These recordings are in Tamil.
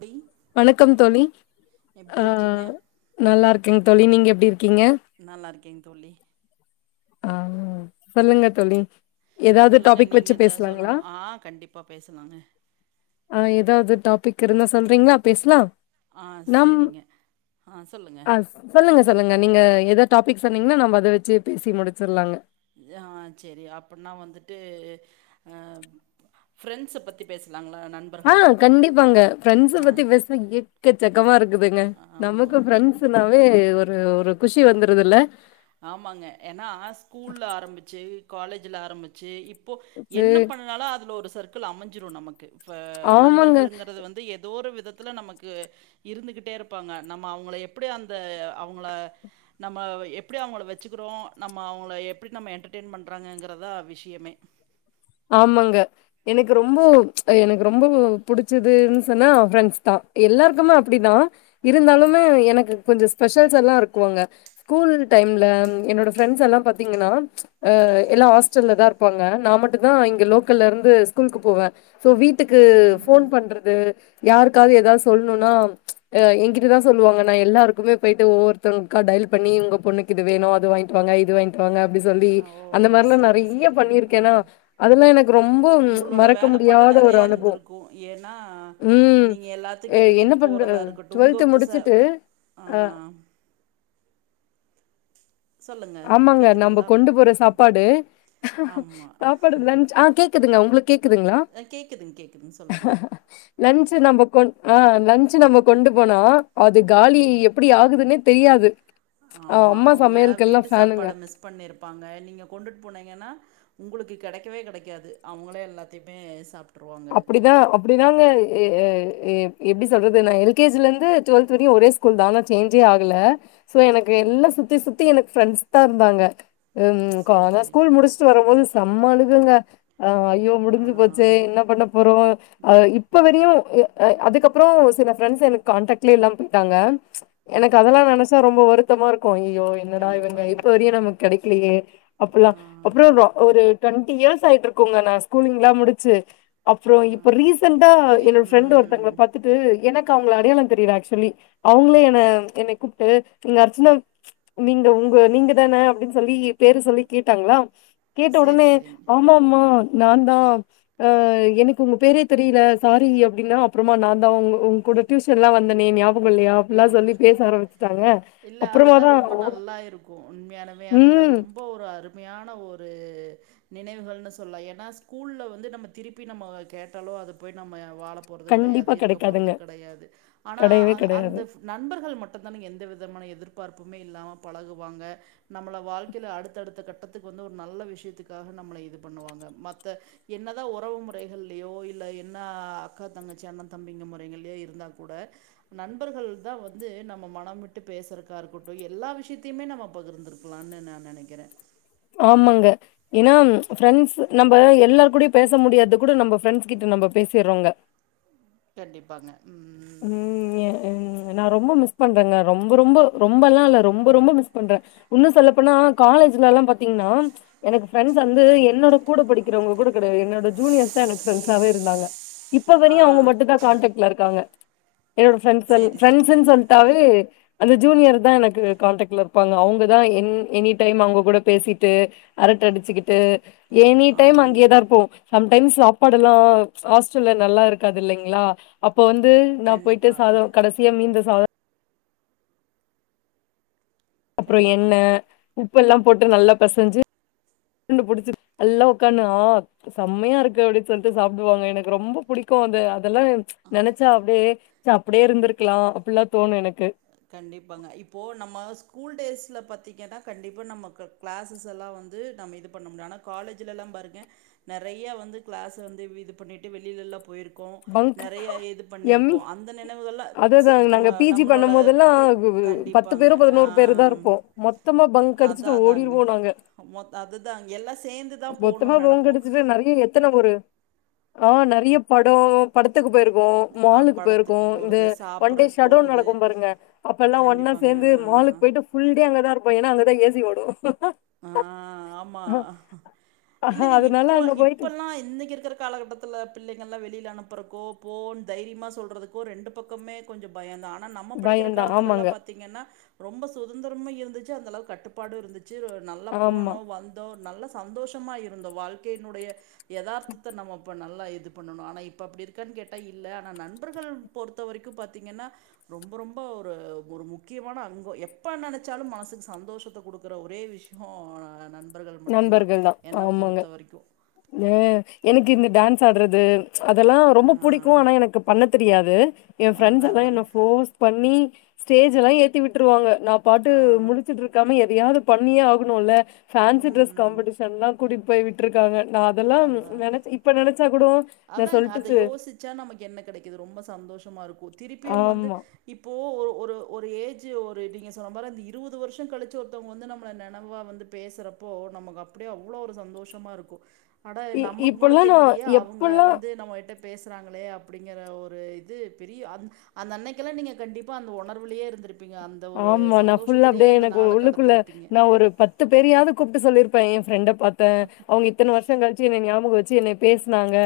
டி வணக்கம் தோழி எப்டி ஆ இருக்கீங்க நல்லா இருக்கேங்க தோழி நீங்க எப்டி இருக்கீங்க நல்லா இருக்கேங் தோழி ஆ சொல்லுங்க தோழி ஏதாவது சொல்லுங்க டாபிக் வச்சு நீங்கதா பேசலாங்களா? சொல்லணு ஆ கண்டிப்பா பேசலாங்க ஆ ஏதாவது டாபிக் இருந்தா சொல்றீங்களா பேசலா ஆ சேரிங்க ஆ சொல்லுங்க ஆ சொல்லுங்க சொல்லுங்க நீங்க எதா டாபிக் சொன்னீங்கன்னா நம்ம அத வச்சு பேசி முடிச்சிடலாங்க ஆ சேரி அப்டினா வந்துட்டு ஆ ஃப்ரெண்ட்ஸ பத்தி பேசலாங்களா நண் ஆ கண்டிப்பாங்க ஃப்ரெண்ட்ஸ பத்தி பேச எக்க சக்கமா இருக்குதுங்க ஆமா நமக்கு ஆமாங்க ஃப்ரெண்ட்ஸ் னாவே ஒரு ஒரு குஷி வந்துருது இல்ல ஆமாங்க ஏன்னா ஸ்கூல்ல ஆரம்பிச்சு காலேஜ்ல ஆரம்பிச்சு இப் ப்போ என்ன பண்ணனாலு அதுல ஒரு சர்க்கிள் அமைஞ்சிடும் நமக்கு இப்ப ஆமாங்க நண்பர்கள்ங்கிறது வந்து எத ஏதோ ஒரு விதத்துல நமக்கு இருந்துகிட்டே இருப்பாங்க நம்ம அவங்கள எப்படி அந்த அவங்கள நம்ம எப் எப்டி அவங்கள வச்சுக்கிறோ நம்ம அவங்கள எப்டி நம்ம என்டர்டெயன் பண்ணுறாங்கிறதா விஷயமே ஆமாங்க எனக்கு ரொம்ப எனக்கு ரொம்ப புடிச்சதுன்னு சொன்னா ஃப்ரெண்ட்ஸ் தா எல்லாருக்குமே அப்டிதா இருந்தாலுமே எனக்கு கொஞ்சோ ஸ்பெஷல்ஸ் எல்லா இருக்குங்க ஸ்கூல் டைம்ல என்னோட ஃப்ரெண்ட்ஸ் எல்லா பாத்தீங்கன்னா ஆ எல்லா ஹாஸ்டல்ல தா இருப்பாங்க நா மட்டு தா இங்க லோக்கல்ல இருந்து ஸ்கூலுக்கு போவே சோ வீட்டுக்கு ம், போன் ம். பண்ற ஆ யாருக்காது எதாது சொல்னுனா ஆ எங்கிட்டதா சொல்லுவாங்க நா எல்லாருக்குமே போயிட்டு ஒவ்வொருத்தங்கா டடைல் பண்ணி உங்க பொண்ணுக் இது வேணு அது வாங்கிட்டு வாங்க இது வாங்கிட்டு வாங்க அப்டி சொல்லி ஓ! அந்த மாறிலா சரி, நெறைய சரிங்க. பண்ணியிருக்கேன்னா ஆ. அதுல்லா எனக்கு ரொம்ப உங்களோட மறக்க வேலைப்பாடு முடியாத ஒரு நெறையா அனுபவம் இருந்திருக்கும் ஏன்னா ம் நீங்க எல்லாத்துக்கு என்ன எடுத்துட்டு பண்ணுற போறதா இருக்கட்டும் உங்க டுவெல்த் இப்ப ச முடிச்சுட்டு ஆ அ சொல்லுங்க ஆமாங்க நம்ம கேக்குதுங்களா கொண்டு போற சாப்பாடு ஆமா ஆ கேக்குதுங்க உங்களுக்கு கேக்குதுங்களா அ கேக்குதுங்க கேக்குதுங்க சொல்லுங்க லன்சு நம்ம கொண் ஆ லன்சு நம்ம கொண்டு போனா அது காலி எப்டி ஆகுதுன்னே தெரியாது அவ அம்மா சமையல் ட்டு சாப்பாட மிஸ் பண்ணிருப்பாங்க நீங்க கொண்டுட்டு போனீங்கன்னா உங்களுக்கு கெடைக்கவே கெடைக்காது அவங்களே எல்லாத்தையுமே சாப் அப்டிதா அப்டிதாங்க எ எ எ எப்டி சொல்றது நா எல்கேஜில இருந்து டுவெல்த் வரையு ஒரே ஸ்கூ கூல்தாங்க சேஞ்சே ஆகல சோ எனக்கு எல்லா சுத்தி சுத்தி எனக்கு ஃப்ரெண்ட்ஸ் தா இருந்தாங்க ம் கா சேரி நா சேரிங்க ஸ்கூல் முடிச்சுட்டு வரும்போது செம்ம அழுகங்க ஆ ஐயோ ஆ முடிஞ்சு போச்சே என்ன பண்ண போறோ ஆ இப்ப வரையு ஆ அதுக்கப்பறோ சில ஃப்ரெண்ட்ஸ் எனக்கு கான்டக்ட்லேயே இல்லாம போயிட்டாங்க எனக்கு அதெல்லா நினைச்சா ரொம்ப வருத்தமா இருக்கு ஐயய்யோ என்னடா இவங்க கண்டிப்பாங்க இப்ப வரைக்கு நமக்கு கெடைக்கலையே அப்பல்லா ஆ அப்றோ ரோ ஒரு டொண்ட்டி இயர்ஸ் ஆயிட்ருக்குங்க நா ஸ்கூலிங்லா முடிச்சு அப்றோ ஆ இப்ப ரீசெண்டா இரு என்னோட ஃபிரண்ட் ம் ஒருத்தங்கள பாத்து ம் எனக்கு அவுங்கள அடையாலோ தெரில ஆக்சுவலி அவங்களே என்ன என்னய கூப்டு இங்க அர்ச்சன நீங்க உங்க நீங்க தான அப்டின் சொல்லி பேரு சொல்லி கேட்டாங்களா கேட்ட சேரி ஒடனே சேரிங்க ஆமாமா நா தா ஆ எனக்கு உங்க பேரே தெரில சாரிங்க அப்டின்னா அப்றமா நா தா உ உங்க கூட டியூஷன்லா வந்தனே ஞா பகோ இல்லையா அப்புல்லா ஞாபகம் சொல்லி பேச இருக்கு ஆரம்பிச்சிட்டாங்க இல்ல அதெல்லாம் அப்றமாதா ரொம்ப ம் இப்போ ஒரு அருமையான ஒரு நினைவுகள்னு சொல்லா ஏனா ஸ்கூல்ல வந்து நம்ம திருப்பி நம்ம கேட்டாலோ அது போய் நம்ம வாழ போறது கெடையாது கண்டிப்பா இருக்க போறது கெடைக்காதுங்க. கெடையாது ஆனா கெடையவே கெடையாது. அந்த நண்பர்கள் மட்டுந்தான எந்த விதமான எதிர்பார்ப்புமே இல்லாம பழகுவாங்க நம்மள வாழ்க்கைல அடுத்தடுத்த கட்டத்துக்கு வந்து ஒரு நல்ல விஷயத்துக்காக நம்ள இது பண்ணுவாங்க மத்த என்னதா ஒறவு முறைகள்லயோ இல்ல என்ன அக்கா தங்கச்சி அண்ணன் தம்பிங்க முறைகள்ளயோ இருந்தா கூட நண்பர்கள் தா வந்து நம்ம மனம் விட்டு பேசுறக்கா இருக்கட்டு எல்லா விஷ்யத்தையுமே நம்ம பகிர்ந்துரு க்லான்னு நா நெனைக்கறே ஆமாங்க ஏனா ஃபிரெண்ட்ஸ் நம்ம எல்லார்கூடயு பேச முடியாதது கூட நம்ம ஃபிரெண்ட்ஸ் கிட்ட நம்ம பேசிர்றங்க கண்டிப்பாங்க ம் ய ம் நா ரொம்ப மிஸ் பண்றேங்க ரொம்ப ரொம்ப ரொம்பெல்லா இல்ல ரொம்ப ரொம்ப மிஸ் பண்றே இன்னு சொல்லப்போனா காலேஜ்லலா பாத்திங்னா எனக்கு ஃபிரெண்ட்ஸ் வந்து என்னோட கூட படிக்கிறவங்க கூட கெடையாது என்னோட‌ ஜூனியர்ஸ் தா எனக்கு ஃபிரண்ட்ஸாவே இருந்தாங்க இப்ப ஆ வரையு அவங்க மட்டுந்தா கான்டெக்ட் ல இருங்காங்க என்னோட ஃபிரெண்ஸ்சல் சேரி சேரி ஃபிரெண்ஸ்சுன் சொல்ட்டாவே அந்த ஜூனியர் தா எனக்கு கான்டெக்ட்ல இருக்கு ப்பாங்க அவங்கதா என் எனி டைம் அவுங்க கூட பேசிட்டு அரட்ட அடிச்சுக்கிட்டு எனி டைம் ஆமாங்க அங்கே தா தாருப்போ சம்டைம்ஸ் சாப்பாடெல்லா ஹாஸ்டல்ல நல்லா இருக்காது இல்லைங்களா அப்போ வந்து நா போயிட்டு கண்டிப்பா சாதோ கடைசியா மீந்த சாதோ அப்றோ எண்ண கண்டிப்பாங்க உப்பெல்லா போட்டு நல்லா பெசஞ்சு உருண்ட புடிச்சி நல்லா உக்கானு ஆ செம்மையா இருக்கு அப்டி சொல்ட்டு சாப்டுவாங்க எனக்கு ரொம்ப புடிக் க்கு அது அதெல்லா நெனைச்சா அப்டியே ச்ச அப்டியே இருந்துருக்லா அப்புல்லா தோணு எனக்கு கண்டிப்பாங்க இப்போ நம்ம ஸ்கூல் டேஸ்ல பாத்திங்கன்னா கண்டிப்பா நமக்கு கிளாஸஸ் எல்லா வந்து நம்ம இது பண்ண முடியு ஆனா காலேஜ்லலா பாருங்க நெறையா வந்து கிளாஸ் வந்து இது பண்ணிட்டு வெளிலலா போய்ருக் க்கோ பங்க் நெறைய இது பண்ணிருக்கோ எம்மி அந்த நினைவுகளா அததா ச்ச நாங்க ம பி ஜி நம்மளோட பண்ணும் போதெல்லா எப்டி பத்து கண்டிப்பாங்க பேரோ ஆ பதினோரு பேரு தா இருப்போ மொத்தமா பங்க் அதா அடிச்சுட்டு அதாங்க ஓடிருவோ நாங்க மொத் அதுதா எல்லா சேந்துதா போணுன் நெனைப்போ நறைய எத்தன ஒரு ஆ நறைய படோ படத்துக்கு போயிருக்கோ அ மாலுக்கு போயிருக்கோ படத்துக்கு இந்த போறது, ஒன் டே சாப்பிட்றக்கு ஷடோன் போறது. நடக்கு பாருங்க அப்பல்லா ஒன்னா கண்டிப்பாங்க. சேந்து ஆ. மாலுக்கு போயிட்டு ஃபுல் டே அங்கதா இருப்போ ஏனா அங்கதா ஏசி ஓடு ஆ ஆமா இல்ல நீங்க அதனால இப்போ அங்க போயிட்டு இப்பல்லா இன்னைக்கு இருக்குற காலகட்டத்துல பிள்ளைங்கள்லா வெளில அனுப்புறக்கோ போனு தைரியமா சொல்றதுக்கோ ரெண்டு பக்கமே கொஞ்சோ பயந்தா ஆனா நம்ம படிக்கிற பயந்தா காலத்துலலா ஆமாங்க. பாத் திங்கன்னா ரொம்ப சுதந்திரமு இருந்துச்சு அந்தளவுக்கு கட்டுபாடு இருந்துச்சு [unintelligible] நல்லா ஆமா. போனோம் வந்தோம் நல்ல சந்தோஷமா இருந்தோம் வாழ்க்கையினுடைய எதார்த்தத்தை நம்ம இப்போ நல்லா இது பண்ணணும் ஆனா இப் ப அப்டி இருக்கான்னு கேட்டா இல்ல ஆனா நண்பர்கள் பொறுத்த வரைக்கும் பாத்தீங்கன்னா ரொம்ப ரொம்ப ஒரு ஒரு முக்கியமான அங்கம் எப்ப நெனைச்சாலும் மனசுக்கு சந்தோஷத்தை கொடுக்குற ஒரு ஒரே விஷயோ நண்பர்கள் மட்டும்தான் நண்பர்கள் தான். என்ன ஆமாங்க. பொறுத்த வரைக்கும் அ எனக்கு இந்த டான்ஸ் ஆட்றது அதெல்லாம் ஆ, ரொம்ப புடிக்கும் ஆனா எனக்கு பண்ண தெரியாது என் அதான் பிரெண்ட்ஸ்ல்லாம் என்ன அதாங்க ஃபோர்ஸ் பண்ணி ஸ்டேஜ்ல்லாம் ஏத்தி விட்டுருவாங்க நான் பாட்டு ஆ முழிச்சுட்டு இருக்காம எதையாவது பண்ணியே ஆகணும்ல்ல ஃபேன்சி ம் ட்ரெஸ் ம் காம்படிஷன்லாம் கூட்டிட்டு போய் விட்ருக்காங்க நான் அதெல்லாம் நெனச் இப்போ நெனைச்சா கூட நா அதா சொல்ட்டு அதை சு யோசிச்சா நமக்கு என்ன கெடைக்குது ரொம்ப சந்தோஷமா இருக்கும் திருப்பியும் வந்து ஆமா இப்போ ஒரு ஒரு ஒரு ஏஜு ஒரு நீங்க சொன்ன மாதிரி அந்த இருபது வருஷம் கழிச்சு ஒருத்தவங்க வந்து நம்மள நெனைவா வந்து பேசுறப்போ நமக்கு அப்டியே அவ்வளவு ஒரு சந்தோஷமா இருக்கும் அட இ நமக்கு கூட இப்பல்லா நா தெரிலையா அவங்க எப்பல்லா வந்து நம்மகிட்ட பேசுறாங்களே அப்டிங்கிற ஒரு இது பெரிய அந்த அந்த அன்னைக்கெல்லாம் நீங்க கண்டிப்பா அந்த உணர்விலே இருந்திருப் பீங்க அந்த ஒரு ஆமா நா ஃபுல்லா சந்தோஷத்திலேயே அப்டியே அந்த எனக்கு ஒரு நாளை உள்ளுக்குள்ள கடத்திருப்பீங்க நா [unintelligible] கூப்ட்டு சொல்லியிருப்பேன் என் ப்ரெண்டை பாத்தேன் அவங்க இத்தனை வருஷம் கழிச்சு என்னை ஞாபகம் வச்சு பேசுனாங்க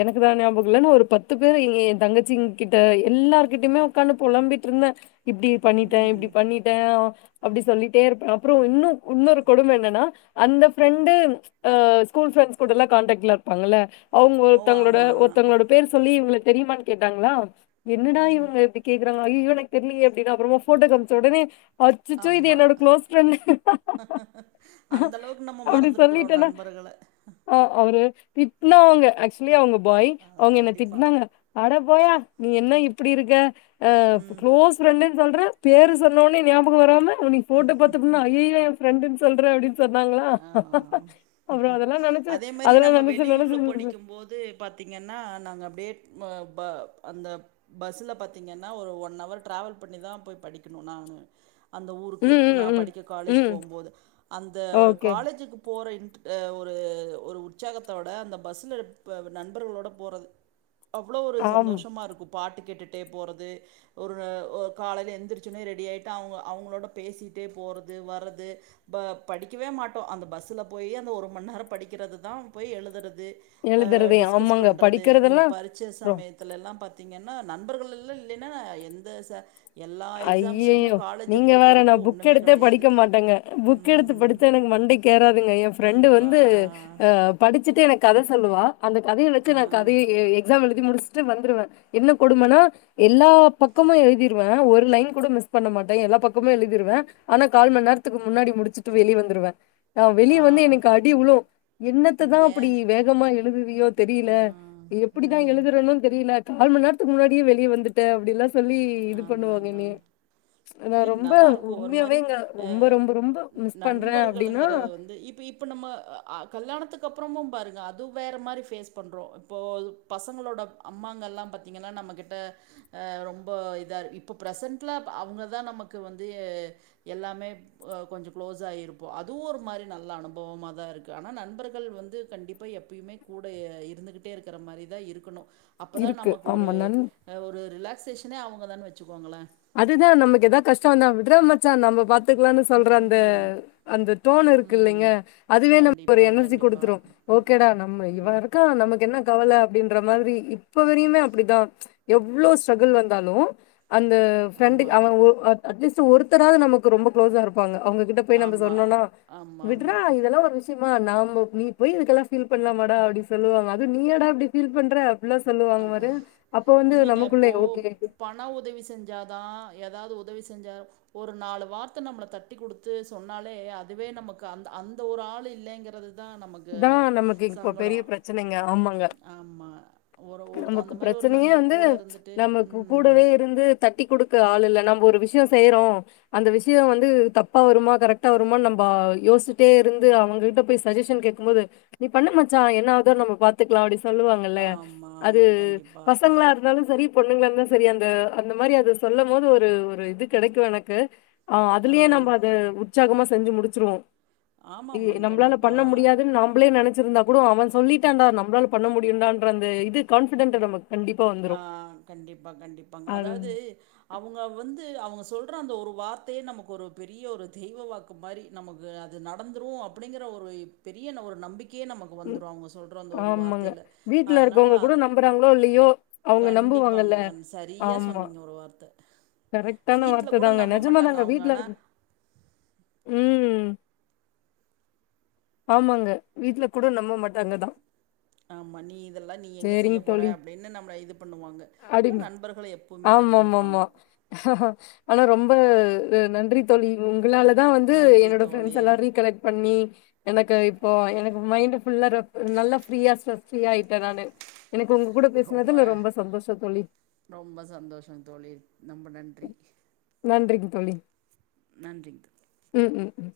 எனக்குதான் ஞாபகம் இல்லன்னா ஒரு பத்து பேரு என் தங்கச்சி கிட்ட எல்லார்கிட்டயுமே உக்காந்து புழம்பிட்டு இருந்தேன் இப்டி பண்ணிட்டேன் ம். இப்டி பண்ணிட்டேன் அப்டி சொல்லிட்டே இருப்பேன் அப்றோ இன்னும் இன்னொரு கொடும என்னன்னா அந்த ப்ரெண்டு அ ஸ்கூல் ப்ரண்ட்ஸ்க் கூடல்லாம் காண்டக்ட்ல இருப்பாங்கல்ல அவங்க ஓ! ஒருத்தங்களோட ஆமா. ஒருத்தங்களோட பேர் சொல்லி இவங்க தெரியுமான்னு கேட்டாங்களா என்னடா இவங்க கேக்குறாங்க ஐய்யயோ எனக்கு தெரிலயே அப்டின்னு அப்றமா போட்டோ காமிச்ச உடனே அச்சச்சோ இது ஆமா. என்னோட க்ளோஸ் ப்ரெண்டு அந்த அளவுக்கு நம்ம அப்டி மறந்துருக்குறோம் சொல்லிட்டேன்னா [unintelligible] ஓ ஹோ அவரு திட்னா அவங்க ஆக்சுவலி அவங்க பாய் ஆ அவங்க என்ன கண்டிப்பா திட்னாங்க அட போயா நீ என்ன இப்டி இருக்க ஆ ம் க்ளோஸ் ப்ரெண்டுனு சொல்றே பேரு சொன்னோனி ஞாபகம் வராம உனக்கு போட்டோ பாத்துட்டு ஐயய்யோ என் ப்ரெண்டு சொல்ற அப்டின்னு சொன்னாங்களா ஆ அப்றம் அதெல்லாம் நெனைச்சு அதெல்லாம் நெனைச்சு நெனைச்ச போது பாத்தீங்கன்னா நாங்க அப்டியே ப ப அந்த பஸ்ல பாத்தீங்கன்னா ஒரு ஒன் ஹவர் ட்ராவல் பண்ணிதான் போய் படிக்கணும் நானு அந்த ம் ஊருக்கு ம் நான் ம் படிக்க காலேஜ் ம் போகும்போது அந்த ஓகே காலேஜுக்கு போற இன் ஒரு ஒரு உற்சாகத்தோட அந்த பஸ்ஸில இருப்ப நண்பர்களோட போறே [inaudible] அவ்ளோ ஒரு ஆம் சந்தோஷமா இருக்கும் பாட்டு கேட்டுட்டே போகிறது ஒரு னகாலைலப் நப எழுந்திரிச்சு ரெடி ஆகிட்டு அவங்க அவங்களோட பேசிட்டே போறது வர்றது பக்டிக்கவே மாட்டோம் அந்த பஸ்ல போயி அந்த ஒரு மணி நேரம் படிக்கிறது போய் எழுதுறது அதுல எழுதுறதே டிஸ்கஸ் ஆமாங்க பண்றது இந்த படிக்கிறதெல்லாம் பரிச்ச சமயத்து ரொ சமயத்துல எல்லாம் பாத்தீங்கன்னா நண்பர்கள்ல்லாம் இல்லைன்னா எந்த எல்லா எக்ஸாம்ஸுக்குமே ஐய்யய்யோ காலேஜை நீங்க பொறுத்த வேற நா வரைக்கும் புக் ஒன்னுமே எடுத்தே கெடையாது படிக்க மாட்டேங்க புக் ம் எடுத்து படிச்சா எனக்கு மண்டைக்கு ஏராதுங்க என் ஃப்ரெண்டு கண்டிப்பா. வந்து அ படிச்சுட்டு எனக்கு கதை சொல்லுவா அந்த கதைய வச்சு நா ஆ. கதையை எழுதிருவே எழுதி முடிச்சுட்டு வந்துருவே என்ன கொடுமன்னா எல்லா பக்கமு எழுதிருவே ஒரு ஒரு லையன் கூட மிஸ் பண்ண மாட்டே எல்லா பக்கமு எழுதிடுவே ஆனா கால் மண் நேரத்துக்கு முன்னாடி முடிச்சுட்டு வெளிய வந்துடுவே நா வெளிய ஆ. வந்து எனக்கு ஆ. அடி உழு என்னத்ததா அப்டி ஏன்? வேகமா எழுதுவியோ தெரில ஆ. எப்டிதா ம். எழுதுறணு தெரில ந கால் மண் நேரத்துக்கு முன்னாடியே வெளிய வந்துட்ட அப்டில்லா சொல்லி இது பண்ணுவா இல்லைங் நல்லாருக்கு ஒரு மாரி உண்மையாவேங்க அ ரொம்ப, ரொம்ப, ரொம்ப மிஸ் பண்றேன் அப்டின்னா, நண்பர்கள்ங்குறது வந்து இப்ப இப் இப்போ நம்ம கல்யாணத்துக்கு அப்புறமு பாருங்க அது வேற மாரி ஃபேஸ் பண்றோ இப்போ அது பசங்களோட அம்மாங்கல்லா பார்த்தீங்கன்னா நம்ம கிட்ட அ ரொம்ப இதா இருக் இப்ப ப்ரசன்ட்ல அவங்கதா நமக்கு வந்து எல்லாமே கொஞ்ச க்ளோஸ் ஆயி இருப்போ அதுவு ஒரு மாரி நல்ல அனுபவமா தா இருக்கு ஆனா நண்பர்கள் வந்து கண்டிப்பா எப்பயுமே கூட இருந்துகிட்டே இருக்கிற மாரிதா இருக்கணு அப்பதா இருக்கு. நமக்கு ஒரு ஆமா. நன் ஒரு ரிலாக்சேஷனே அவுங்க தான் வச்சுக்கோங்ளே அதுதா நமக்கு ஏதாவ கஷ்ட வந்தா விட்ற மச்சா நம்ம பார்த்துக்கலான்னு சொல்ற அந்த ம். அந்த டோன் இருக்கு ம் இல்லைங்க அதுவே நம்ம கண்டிப்பாங் எனர்ஜி கண்டிப்பா குடுத்துரு ஓகேடா நம் இவா இருக்கா நமக்கு என்ன கவல அப்டின்ற மாரி இப்ப வரையுமே அப்டிதா எவ்ளோ ஸ்ட்ரகுள் வந்தாலு ஃப்ரெண்ட்டு ஆமாங் அவன் அட்லீஸ் ஒருத்தராது நமக்கு ரொம்ப க்ளோஸ்சா இருப்பாங்க கிட்ட போய் நம்ம ஆமா. சொன்னோனா ஆமா, விட்றா ஆமா. இதெல்லா ஒரு விஷ் யமா நாம நீ போய் இதுக்கெல்லா ஃபீல் பண்லாமாடா அப்டின் சொல்லுவாங்க அது நீயாடா அப்டி ஃபீல் பண்ற அப்புலா சொல்லுவாங்க பாரு அப்ப வந்து நமக்குள்ளே ஓகே எதுனா உதவி செஞ்சாதா ஏதாவது உதவி செஞ்ச ஒரு நாலு வார்த்த நம்ள தட்டி குடுத்து சொன்னாலே அதுவே நமக்கு அந்த ஒரு ஆள் இல்லங்கிற அது தா நமக்கு இதா நமக்கு இப்போ சங்கடோ பெரிய பிரச்சனைங்க ஆமாங்க ஆமா ஒரு ஒரு நமக்கு அந்த மாரி ஒரு பிரச்சனையே நண்பர் வந்து கூட இருந்துட்டு நமக்கு ம் கூடவே இருந்து தட்டி குடுக்க ஆளு இல்லன்னா நம் ஒரு விஷ்யோ செய்றோ அந்த விஷ்யோ வந்து தப்பா வருமா கரெக்டா வருமா நம்ம யோசிட்டே இருந்து அவுங்க கிட்ட போய் சஜஷன் கேக் கும் போது நீ பண்ணு மாச்சா என்னாவுதோ நம்ம பார்த் துக்லா அப்டி சொல்லுவாங்கல்ல ஆமா, அது ஆமா. கண்டிப்பா. பசங்களா இருக் இருந்தாலு செரி பொண்ணுங்களந்தா செரி அந்த அந்த மாரி அத அது சொல்லம் போது ஒரு ஒரு இது கெடைக்கு எனக்கு ஆ அதுலியே நம்ம அத உற்சாகமா செஞ்சு முடிச்சிருவோ ஆமாமாங் நம்ளால கண்டிப்பா. பண்ண முடியாத் நாம்ப்ளே நெனச்சிருந்தா கூடு அவன் சொல்லிட்டான்டா நம்ளால பண்ண முடியுன்டா இது கான்பிடென்டல் நமக் ஆ கண்டிப்பா கண்டிப்பாங் அது அதாது அவுங்க வந்து அவுங்க சொல்ற அந்த ஒரு வார்த்தையே நமக்கு ஒரு பெரிய ஒரு தெய்வ வாக்கு மாரி நமக்கு அது நடந்துரு அப்டிங்கிற ஒரு பெரிய ஒரு நம்பிக் கையே நமக்கு ம் வந்துரு அவுங்க சொல்ற அந்த ஒரு வார்த்தையில அதனால அது அனுப்றாங்ளோ இல்லையோ அவங்க கண்டிப்பாங்க நம்புவாங்கல்ல. அ சரியா சொன்னீங்க ஒரு வார்த்த கரெக்டான வீட்ல வார்த்த கூட தாங்க நம்ப நெஜமா மாட்டாங்க தாங்க அவங்க. வீட்ல ஆனா, இருக்கு ம் ஆமாங்க வீட்ல கூட நம்ப மாட்டாங்கதா ஆமா நீ இதெல்லா நீ எங்க செய்ய போற தோழி. அப்டின்னு நம்ள இது பண்ணுவாங்க ஆனா நண்பர்கள் எப்போமே தட்டி குடுப்பாங்க ஆமாமாமா. ஆனா ரொம்ப நன்றி தோழி உங்களாலதா வந்து நன்றி என்னோட தோழி. ஃப்ரெண்ட்ஸ் எல்லா ரீகலக்ட் பண்ணி எனக்கு இப்போ எனக்கு மைண்ட் ஃபுல்லா நல்லா ஃப்ரீயா ஸ்டரஸ் ஃப்ரீயா ஆயிட்ட நானு எனக்கு உங்க கூட பேசுனது ரொம்ப சந்தோஷ தோழி ரொம்ப சந்தோஷ தோழி நொம்ப நன்றி நன்றிங்க தோழி நன்றிங்க தோழி ம் ம் ம்